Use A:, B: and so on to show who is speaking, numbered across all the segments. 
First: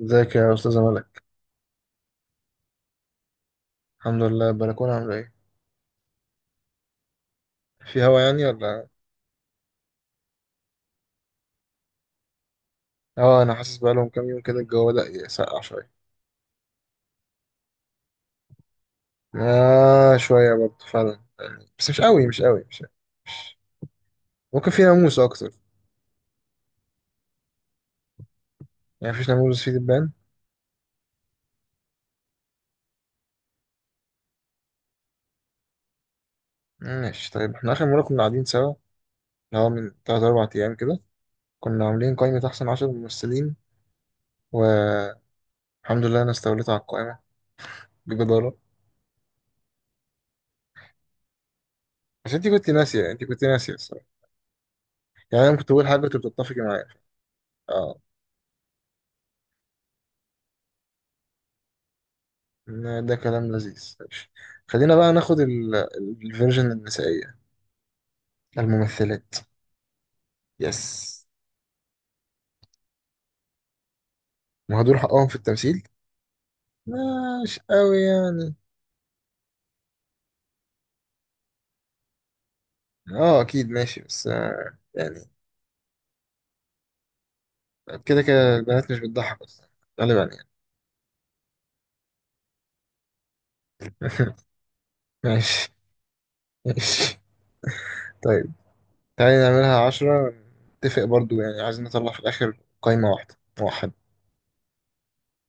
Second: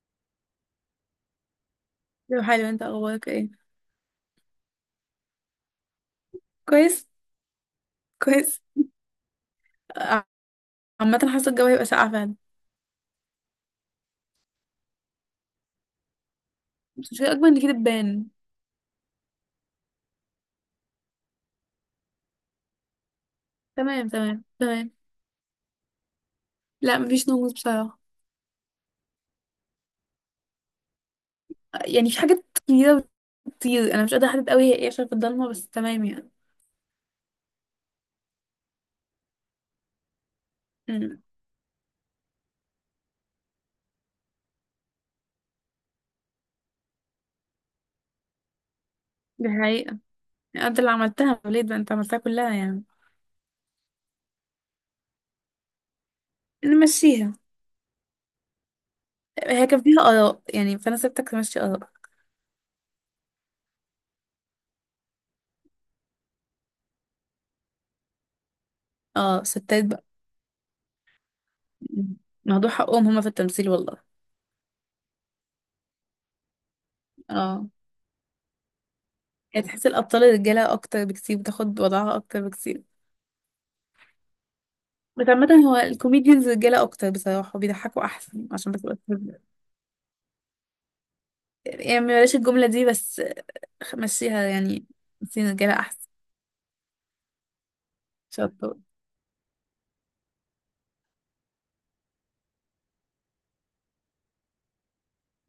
A: ازيك يا استاذه ملك.
B: لو حلو، انت اخبارك ايه؟
A: الحمد لله. البلكونه عامله ايه؟
B: كويس.
A: في هوا يعني
B: كويس.
A: ولا؟
B: ع- عامة حاسة الجو هيبقى ساقع فعلا.
A: اه، انا حاسس بقى لهم كام يوم كده الجو بدأ يسقع شويه.
B: بس مش هيبقى اكبر من كده تبان.
A: اه شويه برضه فعلا يعني، بس مش قوي مش قوي مش قوي.
B: تمام، تمام،
A: ممكن في
B: تمام.
A: ناموس اكتر.
B: لا مفيش نوموس بصراحة.
A: يعني مفيش ناموس في دبان؟
B: يعني في حاجات كتيرة بتطير، انا مش قادرة احدد قوي هي ايه عشان في الضلمة، بس تمام يعني.
A: ماشي طيب، احنا اخر مره كنا قاعدين سوا، اللي هو من 3 4 ايام كده،
B: امم
A: كنا عاملين قائمه احسن 10 ممثلين، والحمد لله انا استوليت على القائمه بجداره.
B: دي حقيقة. يعني انت اللي عملتها وليد، بقى انت عملتها
A: بس انت
B: كلها
A: كنت
B: يعني.
A: ناسيه انت كنت ناسيه الصراحه، يعني انا كنت بقول حاجه كنت بتتفقي معايا.
B: نمشيها.
A: آه.
B: هي كان فيها آراء يعني فانا سبتك تمشي آراء.
A: ده كلام لذيذ ماشي. خلينا بقى ناخد الفيرجن النسائية، الممثلات.
B: اه، ستات بقى.
A: يس.
B: مم. موضوع حقهم هما في التمثيل والله.
A: وهدول حقهم في التمثيل. مش
B: اه.
A: قوي يعني.
B: يعني تحس الأبطال الرجالة أكتر بكتير، بتاخد وضعها أكتر بكتير.
A: اه اكيد ماشي بس
B: بس
A: يعني
B: عامة هو الكوميديانز رجالة أكتر بصراحة، بيضحكوا
A: كده
B: أحسن
A: كده
B: عشان بس.
A: البنات مش بتضحك اصلا غالبا يعني.
B: بلاش الجملة دي، بس مشيها يعني. مشيها،
A: ماشي
B: رجالة أحسن.
A: ماشي. طيب
B: شطور.
A: تعالي نعملها عشرة، نتفق برضو يعني، عايزين نطلع في الآخر قايمة واحدة موحدة.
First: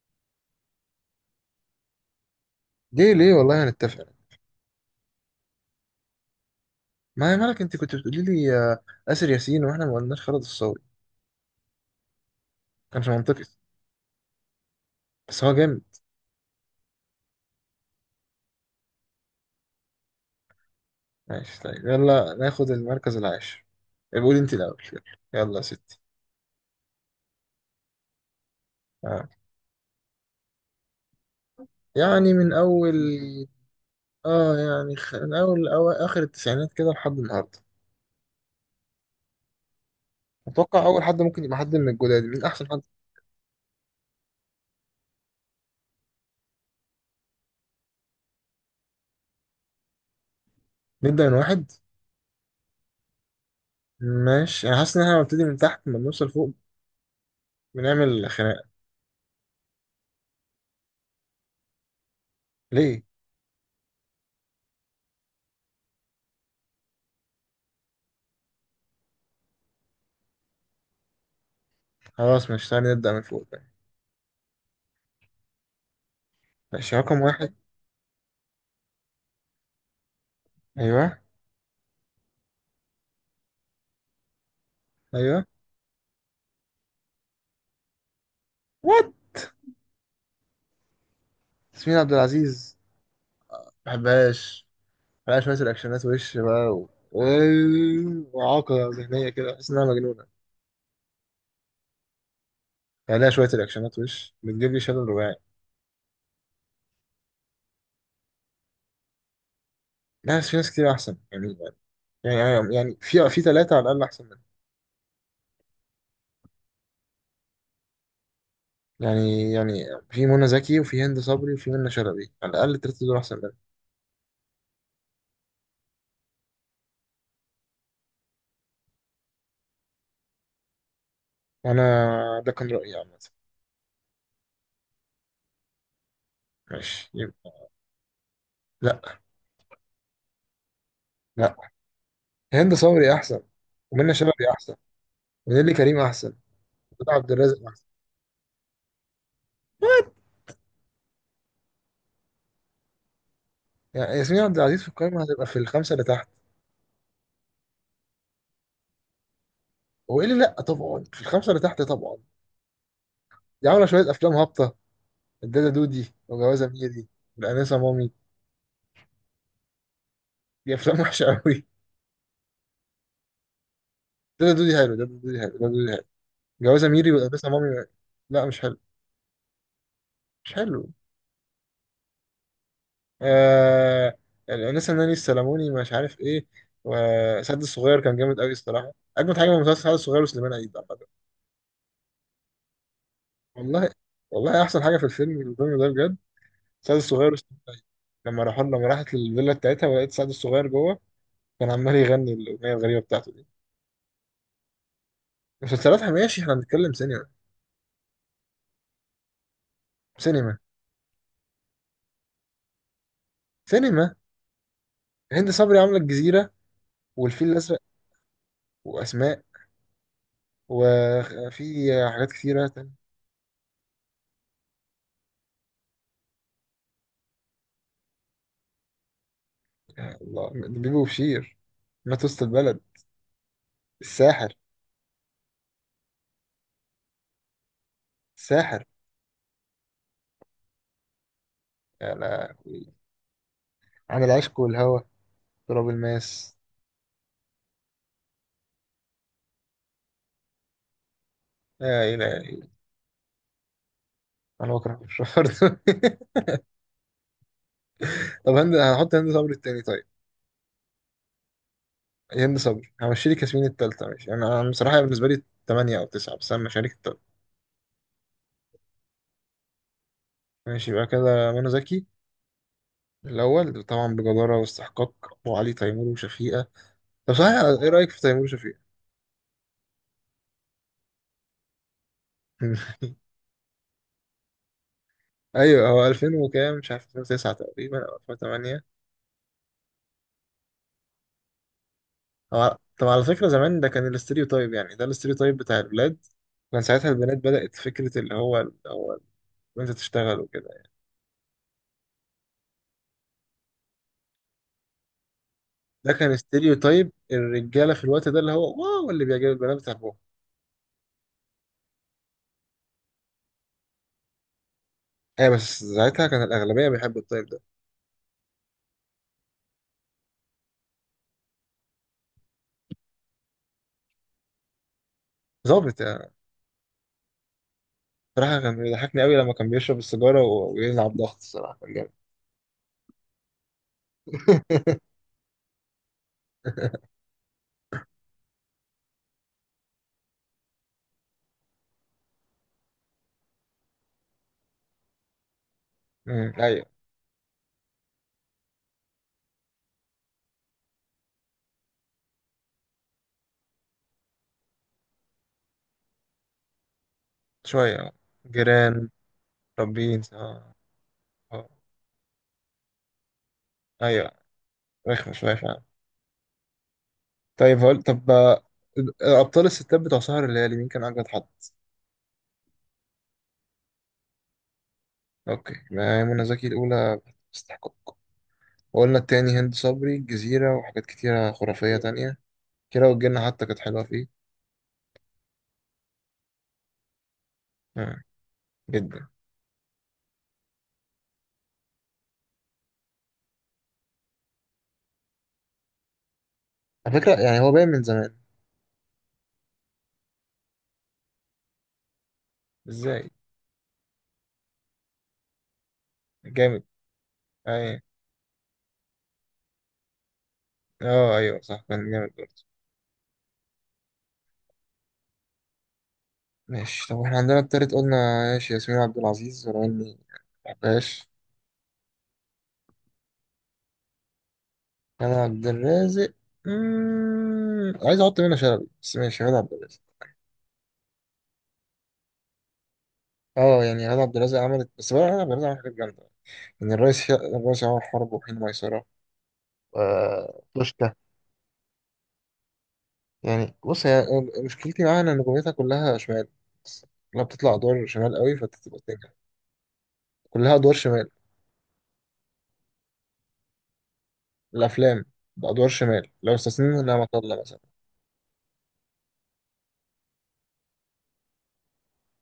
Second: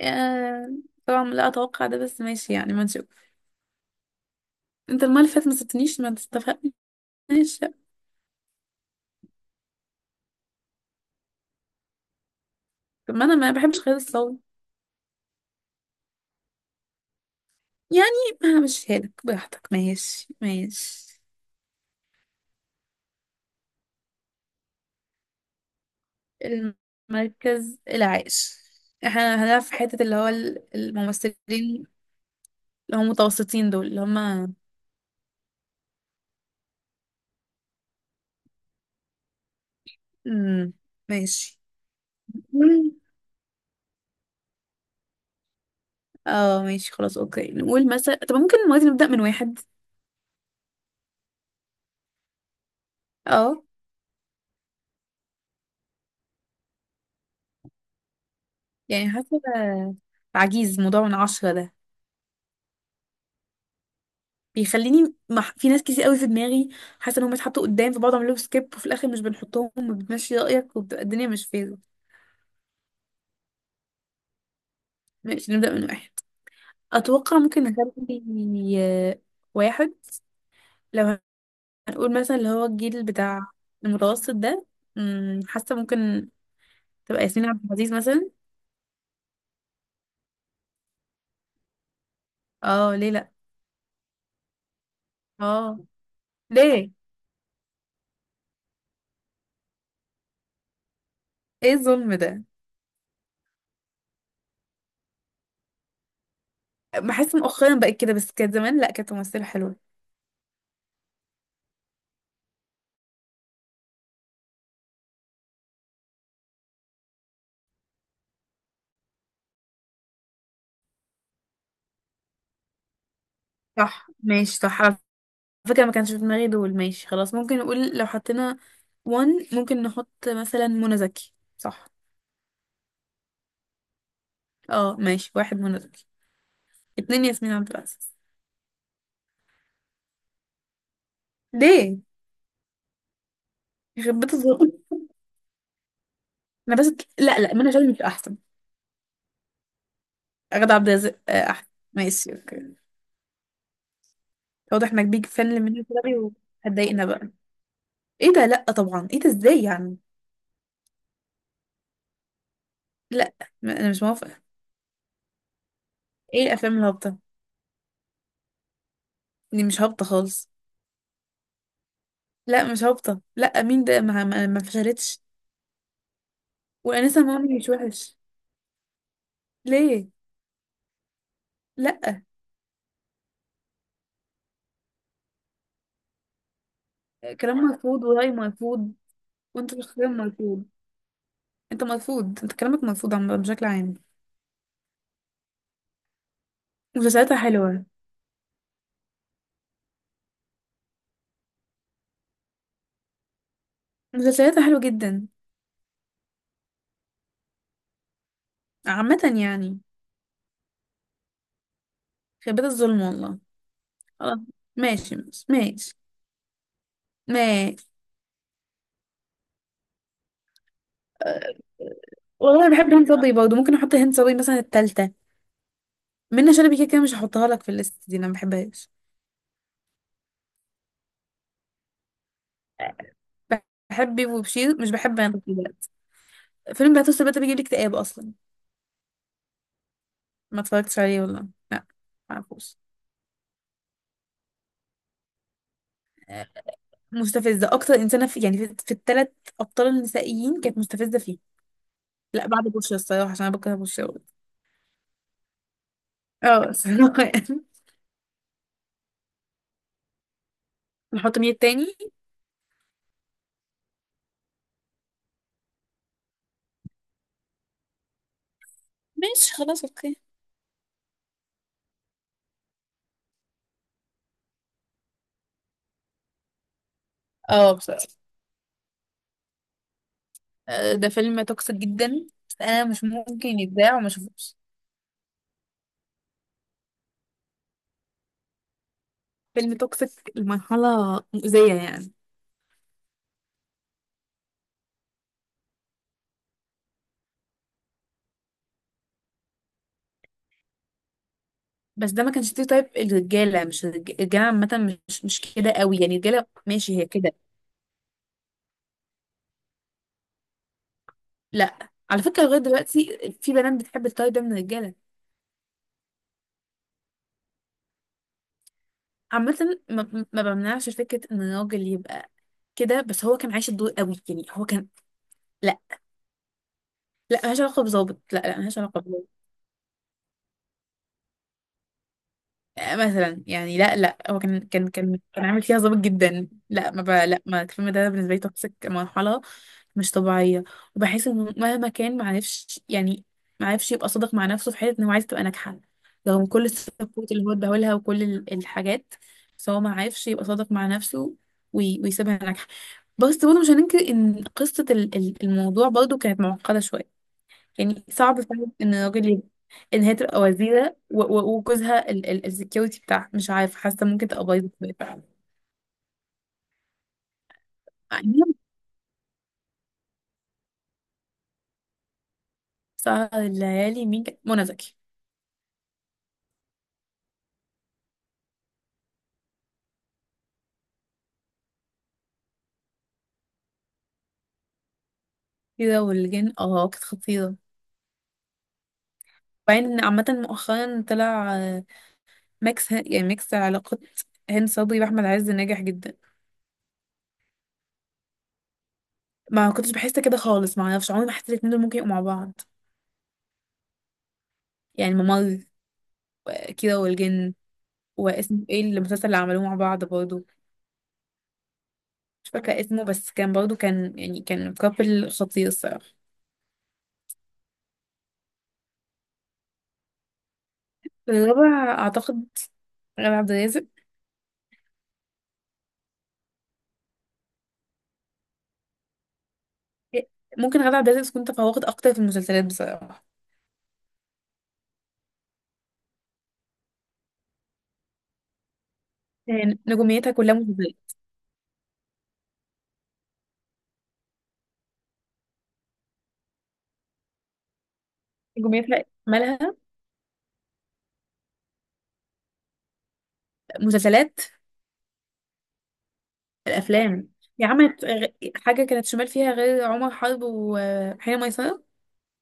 B: آه، طبعا لا أتوقع ده، بس ماشي يعني، ما نشوف.
A: ليه ليه والله هنتفق.
B: أنت المرة اللي فاتت ما سبتنيش ما تستفقنيش.
A: ما هي مالك، انت كنت بتقولي لي آسر ياسين واحنا ما قلناش خالد الصاوي، كانش
B: طب ما أنا
A: منطقي.
B: ما بحبش غير الصوت.
A: بس هو جامد.
B: يعني همشيها لك براحتك، ماشي ماشي.
A: ماشي طيب، يلا ناخد المركز العاشر. قول انت الاول يلا، يلا يا ستي.
B: المركز العاشر،
A: آه.
B: احنا هنلعب في حتة اللي هو الممثلين
A: يعني من اول،
B: اللي هم متوسطين دول اللي هم.
A: اه يعني من اول أو اخر التسعينات كده لحد النهارده.
B: مم،
A: اتوقع اول حد ممكن يبقى
B: ماشي.
A: حد من الجداد، مين احسن حد؟
B: مم. اه ماشي خلاص اوكي، نقول مثلا، طب ممكن دلوقتي نبدأ من واحد.
A: نبدا من واحد.
B: اه.
A: ماشي، انا حاسس ان احنا بنبتدي من تحت لما بنوصل فوق بنعمل خناقه.
B: يعني حاسة عجيز موضوع من عشرة ده
A: ليه؟
B: بيخليني في ناس كتير قوي في دماغي، حاسة انهم اتحطوا قدام فبقعد اعمل لهم سكيب، وفي الاخر مش بنحطهم وبتمشي رأيك وبتبقى الدنيا مش فايرة.
A: خلاص مش، تعالى نبدا من فوق بقى.
B: ماشي، نبدأ من واحد.
A: ماشي رقم
B: اتوقع
A: واحد.
B: ممكن نخلي، آه، واحد،
A: ايوه
B: لو هنقول مثلا اللي هو الجيل بتاع المتوسط ده. مم،
A: ايوه.
B: حاسة ممكن تبقى ياسمين عبد العزيز مثلا.
A: وات؟ ياسمين عبد العزيز؟
B: اه ليه لا؟
A: ما بحبهاش بقى. شوية
B: اه
A: الأكشنات وش بقى و...
B: ليه؟
A: و- وإعاقة ذهنية كده بحس إنها مجنونة.
B: ايه الظلم ده؟
A: يعني لها شوية الأكشنات وش بتجيب لي شلل رباعي.
B: بحس مؤخرا بقت كده، بس كانت زمان لا، كانت ممثلة حلوة.
A: ناس في ناس كتير أحسن يعني في ثلاثة على الأقل أحسن منها. يعني في منى زكي وفي هند صبري وفي منى شلبي، على الأقل التلاتة دول أحسن منها.
B: صح، ماشي، صح على فكرة ما كانش في دماغي دول. ماشي خلاص، ممكن نقول لو حطينا وان ممكن نحط مثلا منى زكي،
A: وأنا
B: صح؟
A: ده كان رأيي عامة.
B: اه ماشي، واحد منى زكي،
A: ماشي
B: اتنين ياسمين
A: يبقى.
B: عبد العزيز.
A: لأ، لأ.
B: ليه؟
A: هند صبري أحسن، ومنى
B: يخرب بيت
A: شلبي
B: الظلم.
A: أحسن، ونيلي كريم أحسن،
B: انا بس.
A: وده عبد
B: لا لا،
A: الرازق
B: منى
A: أحسن.
B: شلبي مش احسن. غادة عبد الرازق آه، احسن. ماشي اوكي.
A: يعني ياسمين عبد العزيز في
B: واضح انك
A: القائمة
B: بيج
A: هتبقى
B: فان
A: في
B: لمنى
A: الخمسة اللي تحت.
B: شلبي وهتضايقنا بقى. ايه ده؟ لا طبعا، ايه ده، ازاي يعني؟
A: وإيه اللي لأ طبعا، في الخمسة اللي تحت طبعا.
B: لا،
A: دي عامله
B: انا مش
A: شويه افلام
B: موافقة.
A: هابطه، الدادا دودي
B: ايه
A: وجوازه
B: الافلام
A: ميري
B: الهابطة؟
A: والانسه مامي.
B: دي مش هابطة خالص.
A: دي افلام وحشه قوي.
B: لا مش هابطة، لا، مين ده؟ ما, ما,
A: دادا
B: ما
A: دودي حلو دادا
B: فشلتش.
A: دودي حلو دادا دودي حلو. جوازه ميري
B: وانسه
A: والانسه
B: مامي مش
A: مامي،
B: وحش.
A: لا مش حلو
B: ليه؟
A: مش حلو.
B: لا.
A: آه... الانسه ناني السلموني مش عارف ايه.
B: كلام
A: وسعد الصغير
B: مرفوض
A: كان
B: ورأي
A: جامد قوي الصراحه،
B: مرفوض،
A: اجمد حاجه في
B: وانت
A: مسلسل سعد
B: شخصيا
A: الصغير وسليمان
B: مرفوض،
A: عيد عامه.
B: انت مرفوض، انت كلامك مرفوض عم بشكل
A: والله
B: عام.
A: والله احسن حاجه في الفيلم ده بجد، سعد الصغير
B: مسلسلاتها
A: وسليمان عيد.
B: حلوة.
A: لما راحت للفيلا بتاعتها ولقيت سعد الصغير جوه كان عمال يغني الاغنيه الغريبه بتاعته دي.
B: مسلسلاتها حلوة جدا.
A: مسلسلات ماشي، احنا بنتكلم سينما.
B: عامة يعني.
A: سينما
B: خيبات الظلم والله.
A: سينما.
B: خلاص، ماشي ماشي
A: هند صبري عامله
B: ماشي.
A: الجزيره والفيل
B: ماشي.
A: الازرق واسماء،
B: أه،
A: وفي حاجات
B: والله
A: كتيره
B: انا بحب
A: تانية.
B: هند صبري برضه، ممكن احط هند صبري مثلا التالتة. منة شلبي كده كده مش هحطها لك في الليست دي، انا ما بحبهاش.
A: يا الله، بيبي وبشير، ما توسط البلد،
B: بحب بيبو
A: الساحر،
B: وبشير، مش بحب انا فيلم بهتوت بقى، بيجيب لي اكتئاب اصلا.
A: الساحر.
B: ما اتفرجتش عليه والله. لا،
A: يا
B: معرفوش.
A: لهوي. عن العشق والهوى، تراب
B: آه،
A: الماس.
B: مستفزه اكتر انسانه في يعني في الثلاث ابطال النسائيين، كانت مستفزه فيه.
A: لا
B: لا
A: إلهي.
B: بعد بوشي الصراحه، عشان انا بكره بوشي أوي.
A: أنا بكره الشهر ده.
B: اه الصراحه يعني.
A: طب هحط هند صبري التاني طيب.
B: نحط مين التاني؟
A: هند صبري همشي لك ياسمين التالتة ماشي. أنا بصراحة بالنسبة لي تمانية أو تسعة، بس أنا مشاريك التالتة.
B: ماشي خلاص اوكي.
A: ماشي يبقى كده منى زكي الأول طبعا بجدارة واستحقاق، وعلي تيمور وشفيقة. طب صحيح،
B: اه
A: ايه
B: بصراحه
A: رأيك في تيمور شفيق؟
B: آه، ده فيلم توكسيك جدا، بس انا مش ممكن يتذاع وما اشوفوش.
A: ايوه هو 2000 وكام، مش عارف، 2009 تقريبا او 2008.
B: فيلم توكسيك لمرحله مؤذيه يعني.
A: هو طب على فكرة زمان ده كان الاستيريو تايب، يعني ده الاستيريو تايب بتاع الولاد. كان ساعتها البنات بدأت فكرة اللي هو انت تشتغل وكده يعني.
B: بس ده ما كانش تايب الرجاله، مش الرجاله عامه مش مش كده قوي
A: ده
B: يعني،
A: كان
B: الرجاله
A: استيريو
B: ماشي هي
A: تايب
B: كده.
A: الرجالة في الوقت ده، اللي هو واو اللي بيعجب البنات بتحبهم.
B: لا على فكره لغايه دلوقتي في بنات بتحب التاي ده من الرجاله.
A: ايه بس ساعتها كان الأغلبية بيحبوا التايب ده،
B: عامه ما بمنعش فكره ان الراجل يبقى كده، بس هو كان عايش الدور قوي يعني هو كان. لا.
A: ظابط يعني.
B: لا ملهاش علاقه بظابط، لا لا
A: صراحة كان
B: ملهاش علاقه.
A: بيضحكني قوي لما كان بيشرب السيجارة ويلعب ضغط، الصراحة كان جامد.
B: آه، مثلا يعني لا لا، هو كان كان كان كان عامل فيها ظابط جدا، لا ما بقى لا، ما الفيلم ده بالنسبه لي توكسيك مرحله مش طبيعيه. وبحس انه مهما كان ما عرفش يعني ما عرفش يبقى صادق مع نفسه في حته انه عايز تبقى ناجحه، رغم كل
A: ايوه.
B: السبورت اللي هو اداهولها وكل الحاجات. بس هو ما عرفش يبقى صادق مع نفسه ويسيبها ناجحه. بس برضه مش هننكر ان قصه الموضوع برضه كانت معقده شويه.
A: شوية
B: يعني
A: آه.
B: صعب فعلا ان
A: جيران.
B: الراجل يبقى،
A: طب
B: ان هي
A: بينز
B: تبقى
A: اه.
B: وزيرة و
A: آه.
B: وجوزها السكيورتي بتاعها، مش عارفة، حاسة ممكن
A: ايوه
B: تبقى بايظة شوية.
A: رخمة
B: فعلا.
A: شوية فعلا. طيب هقول طب،
B: بعدين
A: ابطال الستات بتوع سهر الليالي مين كان اجمد حد؟
B: سهر الليالي مين كان، منى زكي.
A: اوكي ما هي منى زكي الاولى، استحقاق. وقلنا التاني هند صبري، الجزيرة وحاجات كتيرة خرافية تانية، كيرة والجن حتى كانت حلوة فيه.
B: كده والجن اه كانت خطيرة.
A: آه. جدا.
B: وبعدين إن عامة مؤخرا طلع آه، ميكس يعني ميكس علاقات هند صبري واحمد عز ناجح جدا.
A: على فكرة يعني هو باين من زمان.
B: ما كنتش بحس كده خالص، ما اعرفش، عمري ما حسيت الاتنين دول ممكن يبقوا مع بعض.
A: ازاي؟
B: يعني ممر، و
A: جامد.
B: كده والجن.
A: ايوه.
B: واسمه ايه المسلسل اللي عملوه مع بعض برضه؟
A: اه ايوه صح كان جامد
B: مش
A: برضه.
B: فاكرة اسمه، بس كان برضو كان يعني كان كابل خطير الصراحة.
A: ماشي، طب احنا عندنا التالت قلنا، ماشي ياسمين عبد العزيز ولو اني مبحبهاش.
B: الرابع أعتقد غادة عبد الرازق.
A: انا عبد الرازق. عايز احط منى شلبي بس ماشي غادة عبد الرازق.
B: ممكن غادة عبد الرازق تكون تفوقت أكتر في المسلسلات بصراحة.
A: اه يعني غادة عبد الرازق عملت، بس بقى غادة عبد الرازق عملت حاجات جامدة، يعني الرئيس الرئيس عمر حرب وحين ميسرة،
B: يعني نجوميتها كلها مسلسلات.
A: توشكا. يعني بص هي، مشكلتي معاها ان نجوميتها كلها شمال، لما بتطلع ادوار شمال قوي فبتبقى
B: نجوميتها
A: بتنجح.
B: مالها.
A: كلها ادوار شمال،
B: مسلسلات.
A: الافلام بادوار شمال، لو استثنينا نعمة
B: الأفلام.
A: الله
B: هي
A: مثلا
B: عملت حاجة كانت شمال فيها غير عمر حرب وحين ميسرة.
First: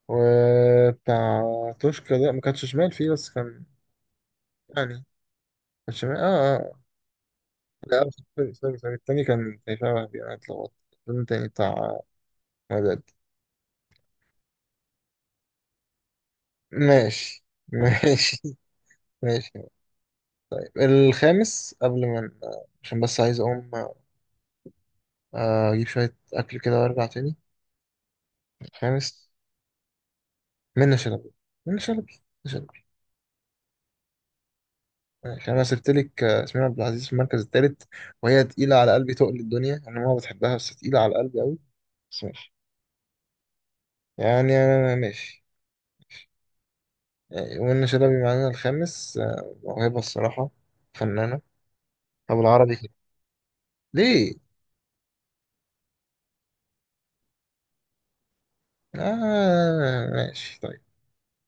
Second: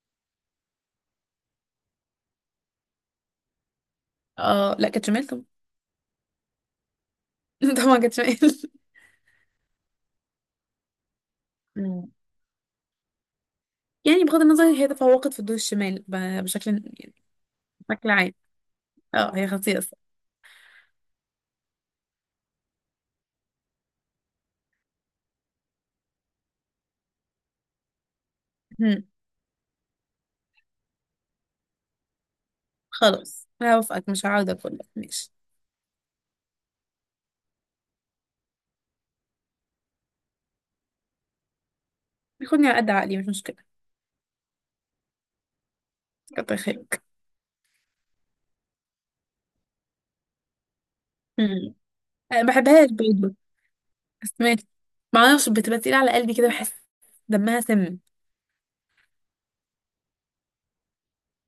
A: وبتاع توشكا ده ما كانش شمال فيه بس كان
B: اه لا
A: يعني،
B: كانت شمال طبعا.
A: كان شمال اه. آه.
B: طبعا
A: لا،
B: كانت شمال.
A: سوري سوري سوري، التاني كان شبه وهبي، انا اتلخبطت. الفيلم التاني بتاع
B: مم.
A: مدد.
B: يعني بغض النظر هي تفوقت في الدور الشمال بشكل يعني،
A: ماشي.
B: بشكل عام.
A: ماشي.
B: اه هي
A: ماشي
B: خطيرة.
A: طيب، الخامس، قبل ما عشان بس عايز اقوم اجيب شوية اكل كده وارجع تاني.
B: الصراحة
A: الخامس منة شلبي منة شلبي منة شلبي.
B: خلاص هوافقك، مش هعاود اقول لك، ماشي.
A: ماشي انا سبت لك ياسمين عبد العزيز في المركز التالت، وهي تقيلة على قلبي تقل الدنيا، انا ما بتحبها، بس تقيلة على قلبي قوي، بس ماشي.
B: بيخوني على قد عقلي مش مشكلة.
A: يعني انا ماشي.
B: كتر خيرك.
A: يعني منة شلبي معانا الخامس، موهبة الصراحة، فنانة.
B: مم.
A: طب
B: أنا ما
A: العربي
B: بحبهاش
A: كده.
B: برضه،
A: ليه؟
B: بس ماشي. معرفش بتبقى تقيلة على قلبي كده بحس، دمها سم.
A: آه ماشي طيب.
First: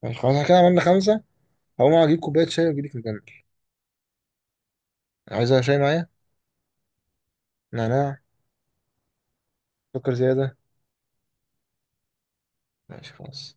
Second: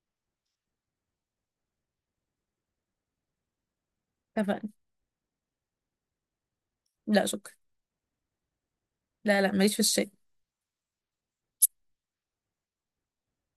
A: ماشي خلاص احنا كده عملنا خمسة. هقوم أجيب كوباية شاي وأجيلك نكمل.
B: اتفقنا.
A: عايزة شاي معايا؟
B: لا شكرا.
A: نعناع.
B: لا لا ماليش في
A: سكر
B: الشاي.
A: زيادة. ماشي خلاص.